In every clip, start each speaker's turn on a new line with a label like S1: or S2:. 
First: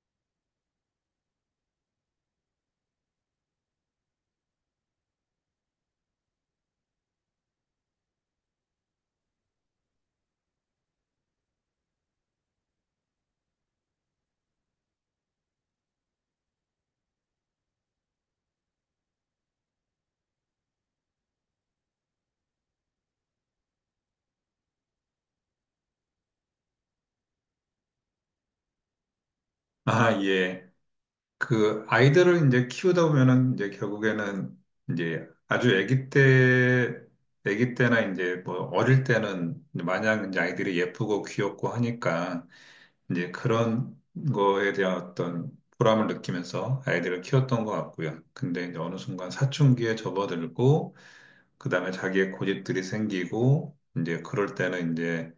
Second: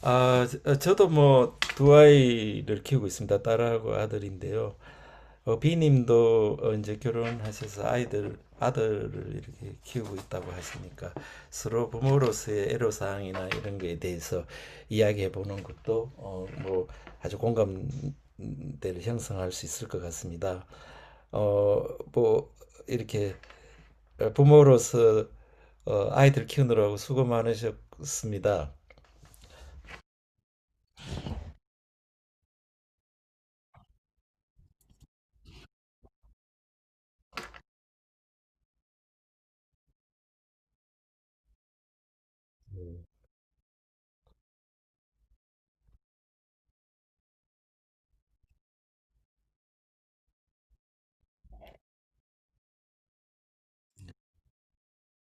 S1: 아, 저도 뭐 두 아이를 키우고 있습니다. 딸하고 아들인데요. B님도 이제 결혼하셔서 아들을 이렇게 키우고 있다고 하시니까 서로 부모로서의 애로사항이나 이런 거에 대해서 이야기해 보는 것도 뭐 아주 공감대를 형성할 수 있을 것 같습니다. 어, 뭐 이렇게 부모로서 아이들 키우느라고 수고 많으셨습니다.
S2: 아, 예. 그 아이들을 이제 키우다 보면은 이제 결국에는 이제 아주 아기 때나 이제 뭐 어릴 때는 이제 마냥 이제 아이들이 예쁘고 귀엽고 하니까 이제 그런 거에 대한 어떤 보람을 느끼면서 아이들을 키웠던 것 같고요. 근데 이제 어느 순간 사춘기에 접어들고 그다음에 자기의 고집들이 생기고 이제 그럴 때는 이제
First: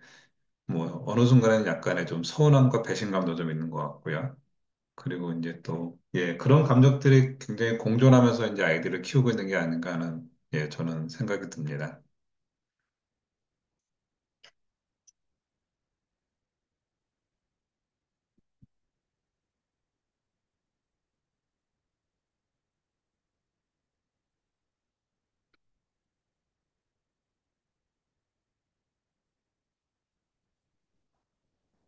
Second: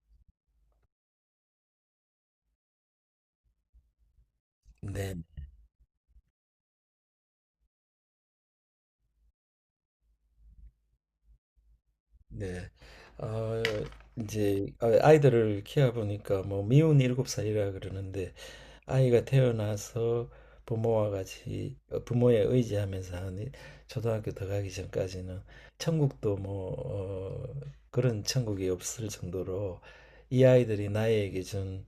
S2: 뭐 어느 순간에는 약간의 좀 서운함과 배신감도 좀 있는 것 같고요.
S1: 네.
S2: 그리고 이제 또, 예, 그런 감정들이 굉장히 공존하면서 이제 아이들을 키우고 있는 게 아닌가 하는, 예, 저는 생각이 듭니다.
S1: 네. 어, 이제 아이들을 키워보니까 뭐 미운 일곱 살이라 그러는데 아이가 태어나서 부모와 같이 부모에 의지하면서 한 초등학교 들어가기 전까지는 천국도 뭐 그런 천국이 없을 정도로 이 아이들이 나에게 준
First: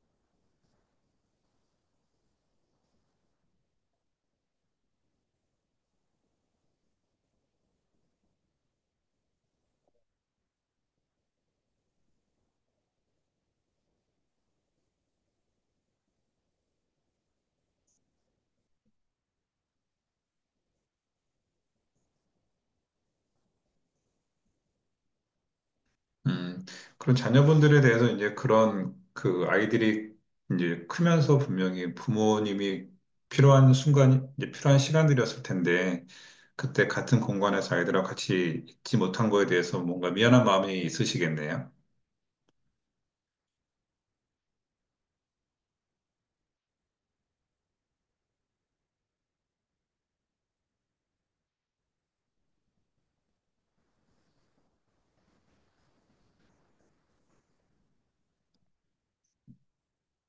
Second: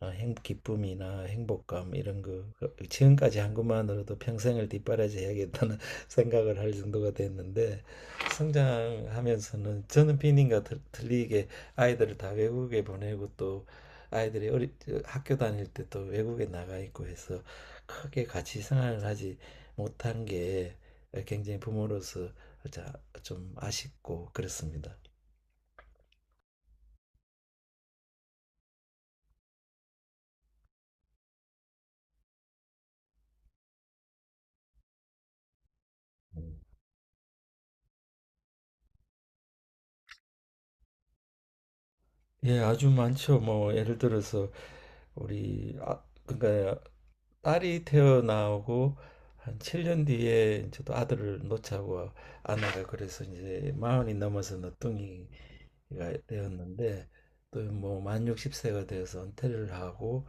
S1: 기쁨이나 행복감 이런 거 지금까지 한 것만으로도 평생을 뒷바라지해야겠다는 생각을 할 정도가 됐는데 성장하면서는 저는 비님과 리게 아이들을 다 외국에 보내고 또 아이들이 학교 다닐 때 또 외국에 나가 있고 해서 크게 같이 생활을 하지 못한 게 굉장히 부모로서 자- 좀 아쉽고 그렇습니다.
S2: 음, 그런 자녀분들에 대해서 이제 그런 그 아이들이 이제 크면서 분명히 부모님이 필요한 순간, 이제 필요한 시간들이었을 텐데, 그때 같은 공간에서 아이들하고 같이 있지 못한 거에 대해서 뭔가 미안한 마음이 있으시겠네요.
S1: 예, 아주 많죠. 뭐 예를 들어서 우리 그러니까 딸이 태어나고 한 7년 뒤에 저도 아들을 놓자고 아내가 그래서 이제 마흔이 넘어서 늦둥이가 되었는데 또 뭐 만 60세가 되어서 은퇴를 하고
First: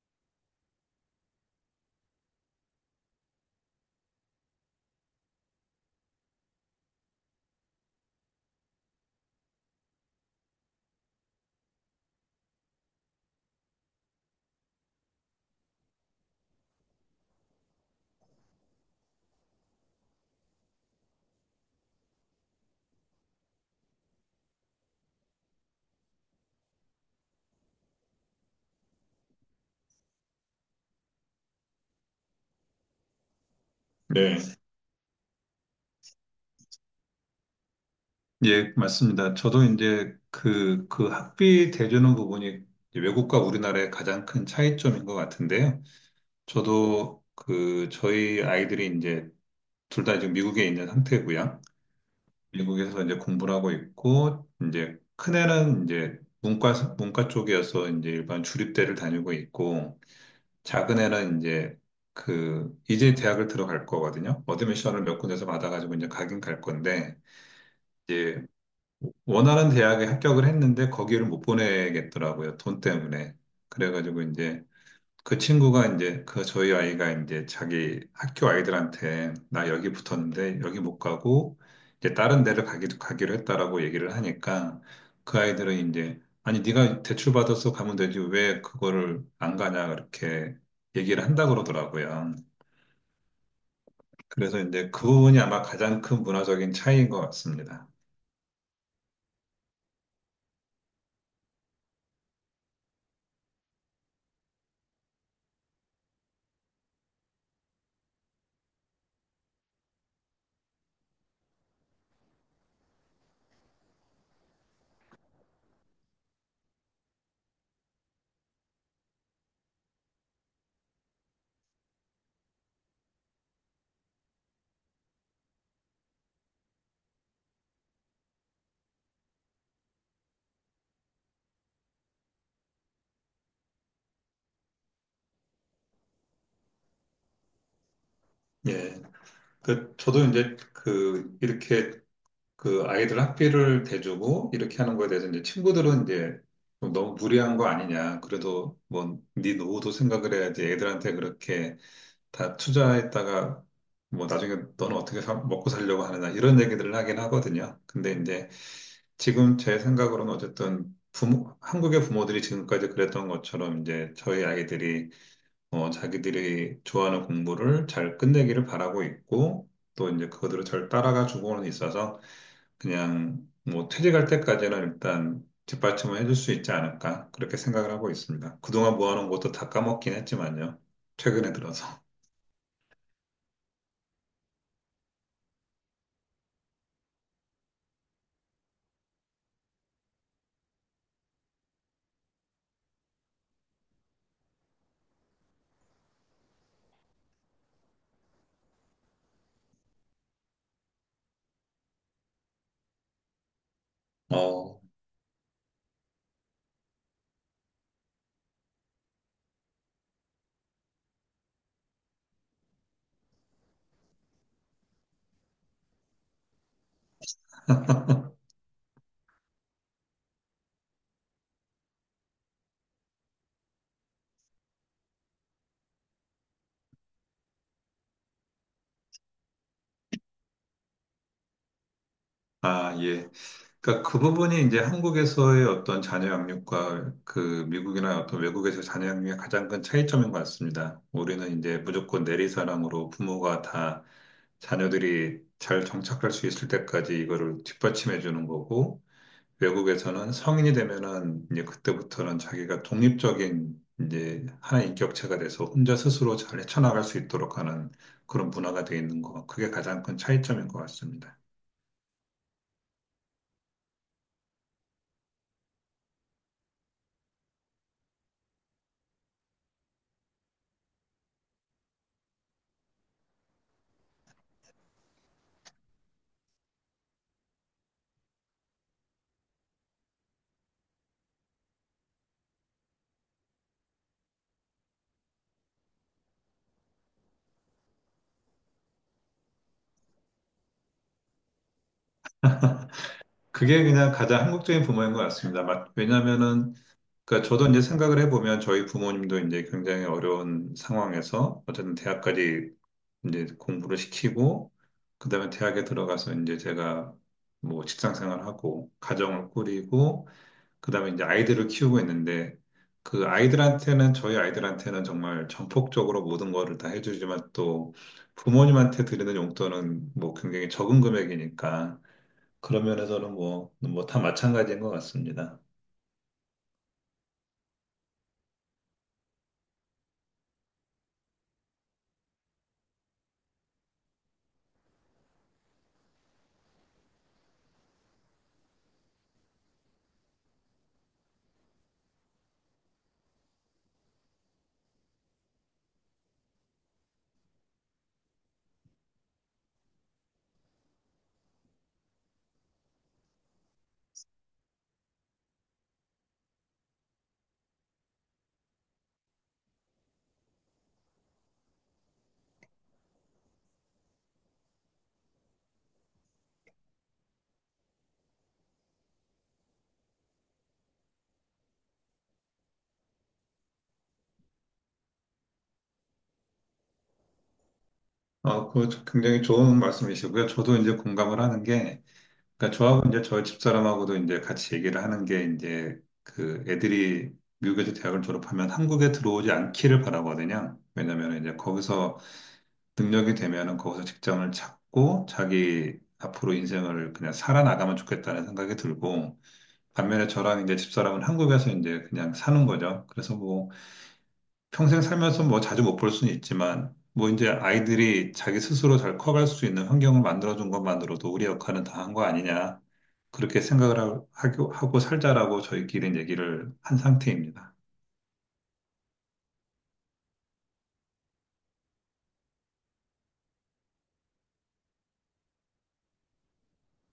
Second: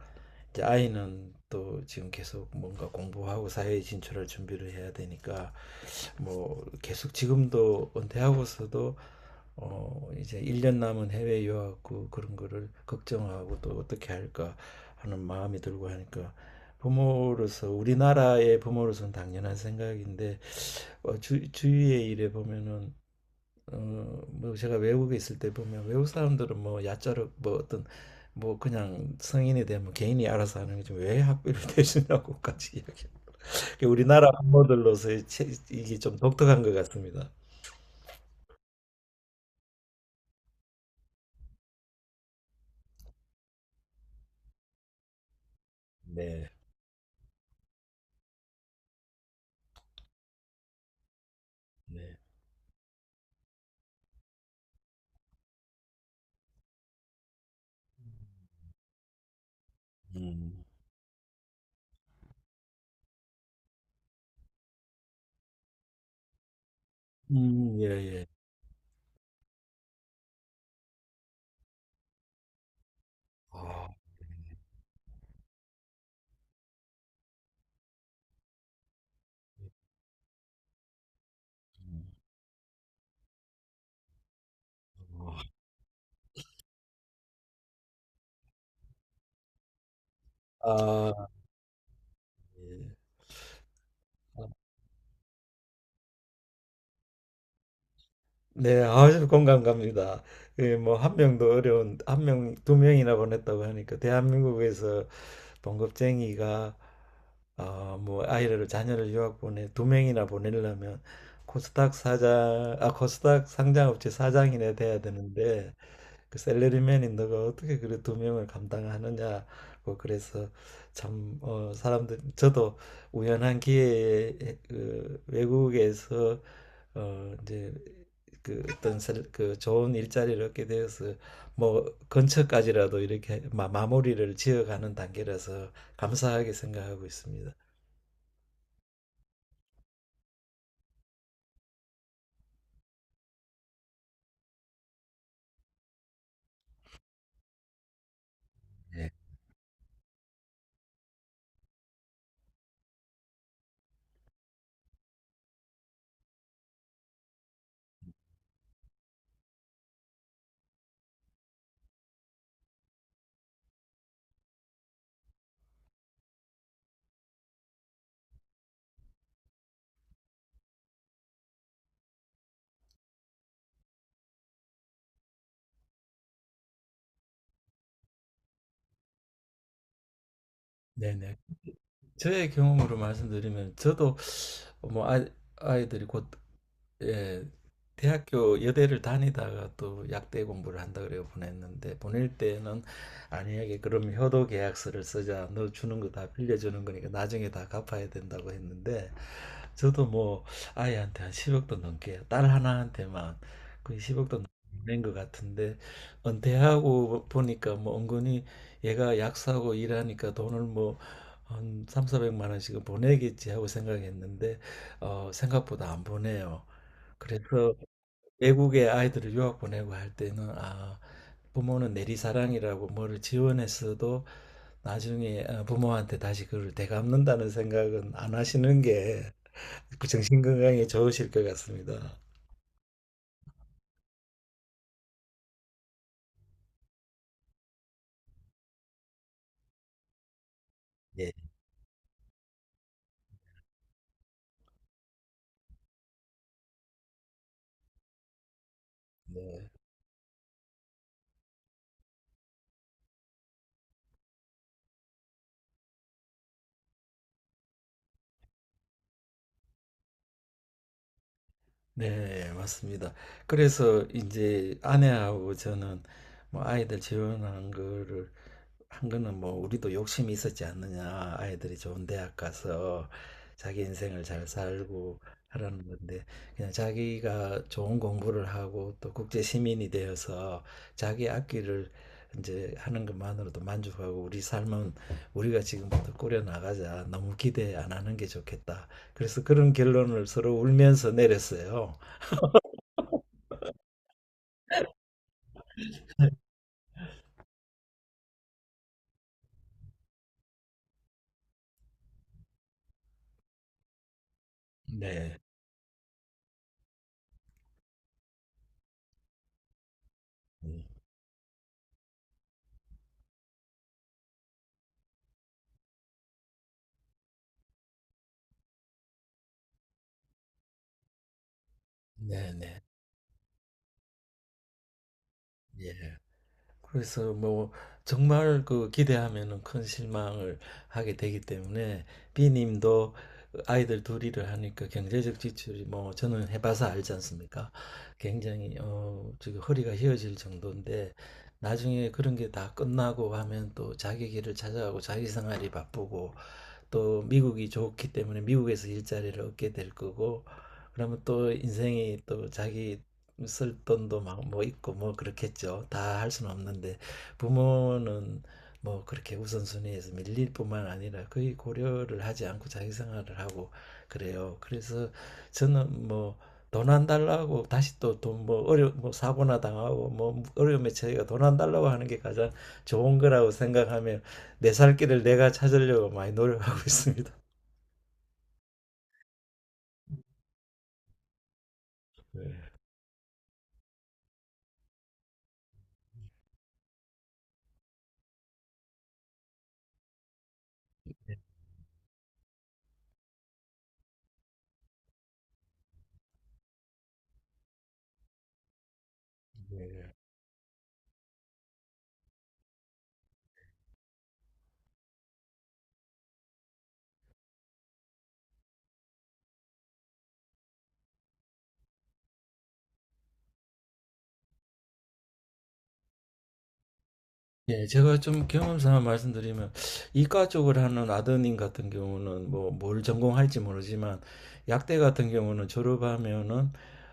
S1: 이제 아이는 또 지금 계속 뭔가 공부하고 사회에 진출할 준비를 해야 되니까 뭐 계속 지금도 은퇴하고서도 이제 1년 남은 해외 유학 구 그런 거를 걱정하고 또 어떻게 할까 하는 마음이 들고 하니까 부모로서 우리나라의 부모로서는 당연한 생각인데 주위의 일에 보면은 뭐 제가 외국에 있을 때 보면 외국 사람들은 뭐 야자로 뭐 어떤 뭐 그냥 성인이 되면 개인이 알아서 하는 게좀왜 학비를 대주냐고까지 이야기 그 우리나라
S2: 네,
S1: 한모들로서의 이게 좀 독특한 것 같습니다.
S2: 예, 맞습니다. 저도 이제 그, 학비 대주는 부분이 이제 외국과 우리나라의 가장 큰 차이점인 것 같은데요.
S1: 네,
S2: 저도 그, 저희 아이들이 이제 둘 다 지금 미국에 있는 상태고요.
S1: 네,
S2: 미국에서 이제 공부를 하고 있고, 이제 큰애는 이제 문과 쪽이어서 이제 일반 주립대를 다니고 있고,
S1: 음,
S2: 작은애는 이제 그, 이제 대학을 들어갈 거거든요. 어드미션을 몇 군데서 받아가지고 이제 가긴 갈 건데,
S1: 예, 예.
S2: 이제 원하는 대학에 합격을 했는데 거기를 못 보내겠더라고요. 돈 때문에.
S1: 아,
S2: 그래가지고 이제 그 친구가 이제 그 저희 아이가 이제 자기 학교 아이들한테 나 여기 붙었는데 여기 못 가고
S1: 음,
S2: 이제 다른 데를 가기도 가기로 했다라고 얘기를 하니까
S1: 어.
S2: 그 아이들은 이제 아니 네가 대출 받아서 가면 되지 왜 그거를 안 가냐 그렇게 얘기를
S1: 아,
S2: 한다 그러더라고요.
S1: 예. 아,
S2: 그래서 이제 그 부분이 아마 가장 큰 문화적인 차이인 것 같습니다.
S1: 네, 아주 공감 갑니다. 뭐 한 명도 어려운 한 명, 두 명이나 보냈다고 하니까 대한민국에서 봉급쟁이가 뭐 아이를 자녀를 유학 보내 두 명이나 보내려면 코스닥 상장업체 사장이나 돼야 되는데 그 셀러리맨이 너가 어떻게 그래 두 명을 감당하느냐고 그래서 참 사람들 저도 우연한 기회에 그 외국에서 이제 그 어떤 그 좋은 일자리를 얻게 되어서 뭐 근처까지라도 이렇게 마무리를 지어가는 단계라서 감사하게 생각하고 있습니다.
S2: 예. 그, 저도 이제 그, 이렇게 그 아이들 학비를 대주고 이렇게 하는 거에 대해서 이제 친구들은 이제 좀 너무 무리한 거 아니냐. 그래도
S1: 네.
S2: 뭐, 네 노후도 생각을 해야지 애들한테 그렇게 다 투자했다가 뭐 나중에 너는 어떻게 먹고 살려고 하느냐. 이런 얘기들을 하긴 하거든요. 근데 이제 지금 제 생각으로는 어쨌든 부모, 한국의 부모들이 지금까지 그랬던 것처럼 이제 저희 아이들이 어, 자기들이 좋아하는 공부를 잘 끝내기를 바라고 있고, 또 이제 그거대로 잘 따라가 주고는 있어서, 그냥 뭐 퇴직할 때까지는 일단 뒷받침을 해줄 수 있지 않을까, 그렇게 생각을 하고 있습니다. 그동안 모아놓은 것도 다 까먹긴 했지만요.
S1: 네네.
S2: 최근에 들어서.
S1: 저의 경험으로 말씀드리면 저도 뭐 아이들이 곧 예, 대학교 여대를 다니다가 또 약대 공부를 한다 그래 보냈는데 보낼 때는 아니에게 그럼 효도 계약서를 쓰자, 너 주는 거 다 빌려주는 거니까 나중에 다 갚아야 된다고 했는데 저도 뭐 아이한테 한 10억도 넘게 딸 하나한테만
S2: 어,
S1: 낸 것 같은데 은퇴하고 보니까 뭐 은근히 얘가 약사고 일하니까 돈을 뭐 한 3, 400만 원씩은 보내겠지 하고 생각했는데 생각보다 안 보내요. 그래서 외국에 아이들을 유학 보내고 할 때는 부모는 내리사랑이라고 뭐를 지원했어도 나중에 부모한테 다시 그걸 되갚는다는 생각은 안 하시는 게 정신 건강에 좋으실 것 같습니다.
S2: 아, 예. 그러니까 그 부분이 이제 한국에서의 어떤 자녀 양육과 그 미국이나 어떤 외국에서 자녀 양육의 가장 큰 차이점인 것 같습니다.
S1: 예.
S2: 우리는 이제 무조건 내리사랑으로 부모가 다 자녀들이 잘 정착할 수 있을 때까지 이거를 뒷받침해 주는 거고
S1: 네.
S2: 외국에서는 성인이 되면은 이제 그때부터는 자기가 독립적인 이제 하나의 인격체가 돼서 혼자 스스로 잘 헤쳐나갈 수 있도록 하는 그런 문화가 돼 있는 거. 그게 가장 큰 차이점인 것 같습니다.
S1: 네, 맞습니다. 그래서 이제 아내하고 저는 뭐 아이들 재혼한 거를 한 거는 뭐 우리도 욕심이 있었지 않느냐. 아이들이 좋은 대학 가서 자기 인생을 잘 살고 하라는 건데 그냥 자기가 좋은 공부를 하고 또 국제 시민이 되어서 자기 앞길을 이제 하는 것만으로도 만족하고 '우리 삶은 우리가 지금부터 꾸려 나가자. 너무 기대 안 하는 게 좋겠다.' 그래서 그런 결론을 서로 울면서 내렸어요.
S2: 그게 그냥 가장 한국적인 부모인 것 같습니다. 왜냐면은, 그러니까 저도 이제 생각을 해보면 저희 부모님도 이제 굉장히 어려운 상황에서 어쨌든 대학까지 이제 공부를 시키고, 그
S1: 네.
S2: 다음에 대학에 들어가서 이제 제가 뭐 직장 생활하고, 가정을 꾸리고,
S1: 음.
S2: 그 다음에 이제 아이들을 키우고 있는데, 그 아이들한테는, 저희 아이들한테는 정말 전폭적으로 모든 거를 다 해주지만 또 부모님한테 드리는 용돈은 뭐 굉장히 적은 금액이니까,
S1: 네네.
S2: 그런 면에서는 뭐, 다 마찬가지인 것 같습니다.
S1: 예. 그래서 뭐 정말 그 기대하면은 큰 실망을 하게 되기 때문에 B님도 아이들 둘일를 하니까 경제적 지출이 뭐 저는 해봐서 알지 않습니까? 굉장히 지금 허리가 휘어질 정도인데 나중에 그런 게 다 끝나고 하면 또 자기 길을 찾아가고 자기 생활이 바쁘고 또 미국이 좋기 때문에 미국에서 일자리를 얻게 될 거고 그러면 또 인생이 또 자기 쓸 돈도 막 뭐 있고 뭐 그렇겠죠. 다 할 수는 없는데 부모는 뭐 그렇게 우선순위에서 밀릴 뿐만 아니라 거의 고려를 하지 않고 자기 생활을 하고 그래요. 그래서 저는 뭐 돈 안 달라고 다시 또 돈 뭐 어려 뭐 사고나 당하고 뭐 어려움에 처해가 돈 안 달라고 하는 게 가장 좋은 거라고 생각하며 내 살 길을 내가 찾으려고 많이 노력하고 있습니다.
S2: 아, 그 굉장히 좋은 말씀이시고요. 저도 이제 공감을 하는 게,
S1: 네.
S2: 그러니까 저하고 이제 저희 집사람하고도 이제 같이 얘기를 하는 게 이제 그 애들이 미국에서 대학을 졸업하면 한국에 들어오지 않기를 바라거든요. 왜냐면 이제 거기서 능력이 되면은 거기서 직장을 찾고 자기 앞으로 인생을 그냥 살아나가면 좋겠다는 생각이 들고,
S1: 네.
S2: 반면에 저랑 이제 집사람은 한국에서 이제 그냥 사는 거죠. 그래서 뭐 평생 살면서 뭐 자주 못 볼 수는 있지만, 뭐 이제 아이들이 자기 스스로 잘 커갈 수 있는 환경을 만들어준 것만으로도 우리 역할은 다 한 거 아니냐. 그렇게 생각을 하고, 살자라고 저희끼리 얘기를 한 상태입니다.
S1: 예, 제가 좀 경험상 말씀드리면 이과 쪽을 하는 아드님 같은 경우는 뭐 뭘 전공할지 모르지만 약대 같은 경우는 졸업하면은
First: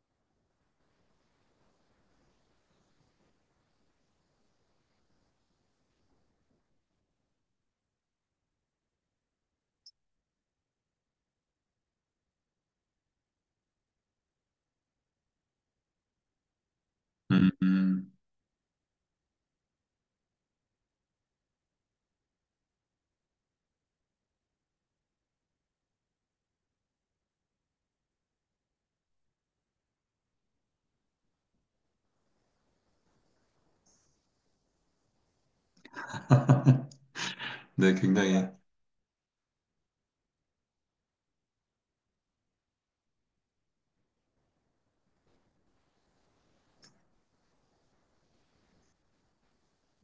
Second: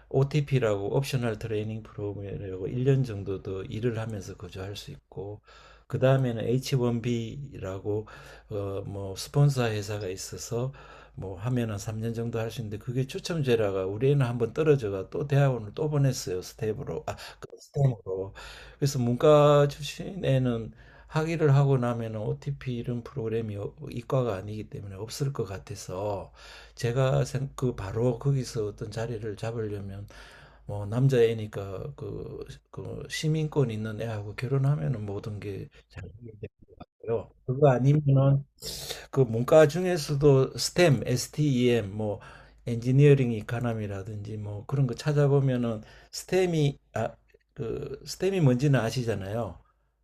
S1: OTP라고 옵셔널 트레이닝 프로그램이라고 1년 정도 더 일을 하면서 거주할 수 있고 그 다음에는 H1B라고 뭐 스폰서 회사가 있어서 뭐 하면은 3년 정도 할 수 있는데 그게 추첨제라가 우리 애는 한번 떨어져가 또 대학원을 또 보냈어요. 스텝으로, 그
S2: 음, 음.
S1: 스텝으로. 그래서 문과 출신에는 학위를 하고 나면 OTP 이런 프로그램이 이과가 아니기 때문에 없을 것 같아서 제가 그 바로 거기서 어떤 자리를 잡으려면 뭐 남자애니까 그 시민권 있는 애하고 결혼하면은 모든 게잘 어려워. 그거
S2: 네, 굉장히.
S1: 아니면은
S2: 예,
S1: 그 문과 중에서도 STEM 뭐 엔지니어링 이카남이라든지 뭐 그런 거 찾아보면은 스템이 아, 그 스템이 뭔지는 아시잖아요.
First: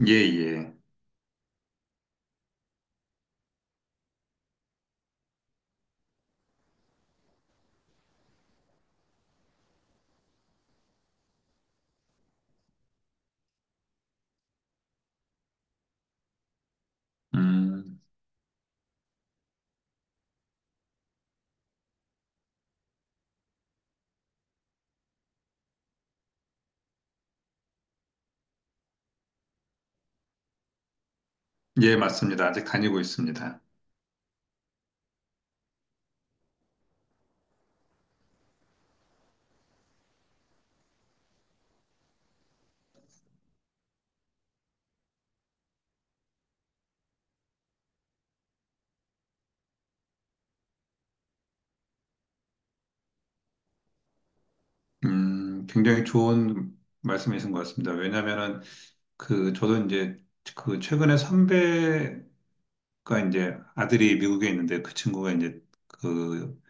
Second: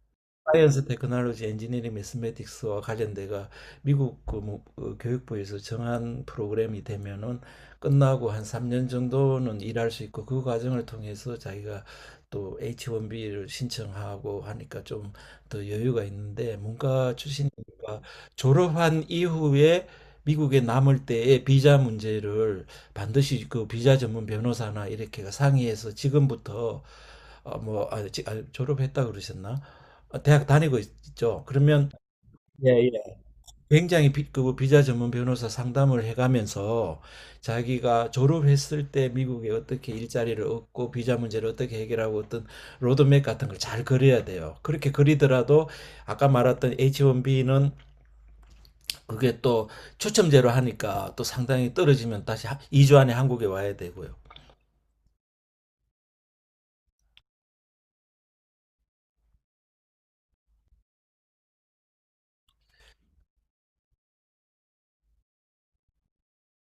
S2: 예.
S1: 사이언스 테크놀로지 엔지니어링 매스매틱스와 관련돼가 미국 그 뭐, 교육부에서 정한 프로그램이 되면은 끝나고 한 3년 정도는 일할 수 있고 그 과정을 통해서 자기가 또 H1B를 신청하고 하니까 좀 더 여유가 있는데 문과
S2: 음,
S1: 출신이니까 졸업한 이후에 미국에 남을 때의 비자 문제를 반드시 그 비자 전문 변호사나 이렇게가 상의해서 지금부터 뭐 졸업했다 그러셨나? 대학 다니고 있죠. 그러면
S2: 예, 맞습니다. 아직
S1: 예, 예.
S2: 다니고 있습니다.
S1: 굉장히 그 뭐 비자 전문 변호사 상담을 해가면서 자기가 졸업했을 때 미국에 어떻게 일자리를 얻고 비자 문제를 어떻게 해결하고 어떤 로드맵 같은 걸 잘 그려야 돼요. 그렇게 그리더라도 아까 말했던 H1B는 그게 또 추첨제로 하니까 또 상당히 떨어지면 다시 2주 안에 한국에 와야 되고요.
S2: 굉장히 좋은 말씀이신 것 같습니다. 왜냐면은 그, 저도 이제 그 최근에 선배가 이제 아들이 미국에 있는데 그 친구가 이제 그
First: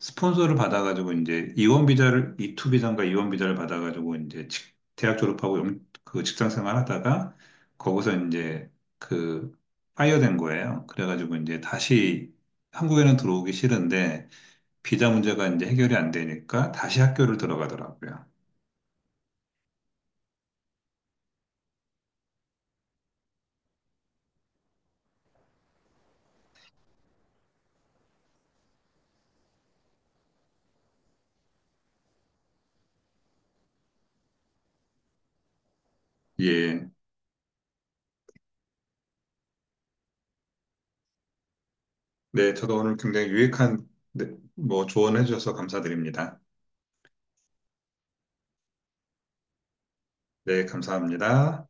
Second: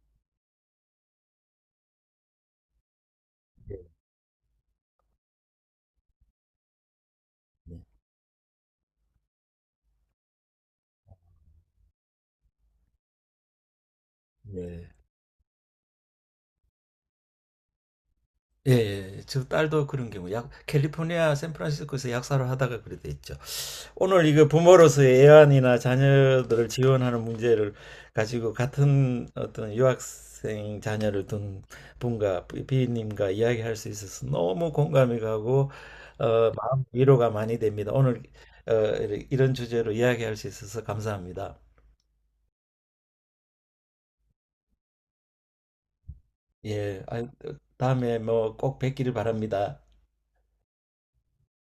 S2: 스폰서를 받아가지고 이제 이원 비자를 이투 비자인가 이원 비자를
S1: 네.
S2: 받아가지고 이제 대학 졸업하고 그 직장 생활하다가 거기서 이제 그 파이어된 거예요. 그래가지고 이제 다시 한국에는 들어오기 싫은데
S1: 네.
S2: 비자 문제가 이제 해결이 안 되니까 다시 학교를 들어가더라고요.
S1: 예, 예. 저 딸도 그런 경우, 캘리포니아 샌프란시스코에서 약사를 하다가 그래 됐죠. 오늘 이거 부모로서의 애완이나 자녀들을 지원하는 문제를 가지고 같은 어떤 유학생 자녀를 둔 분과 비님과 이야기할 수 있어서 너무 공감이 가고, 어, 마음
S2: 예.
S1: 위로가 많이 됩니다. 오늘, 어, 이런 주제로 이야기할 수 있어서 감사합니다.
S2: 네, 저도 오늘 굉장히 유익한 네, 뭐 조언해 주셔서 감사드립니다.
S1: 예, 아, 다음에 뭐 꼭 뵙기를 바랍니다.
S2: 네, 감사합니다.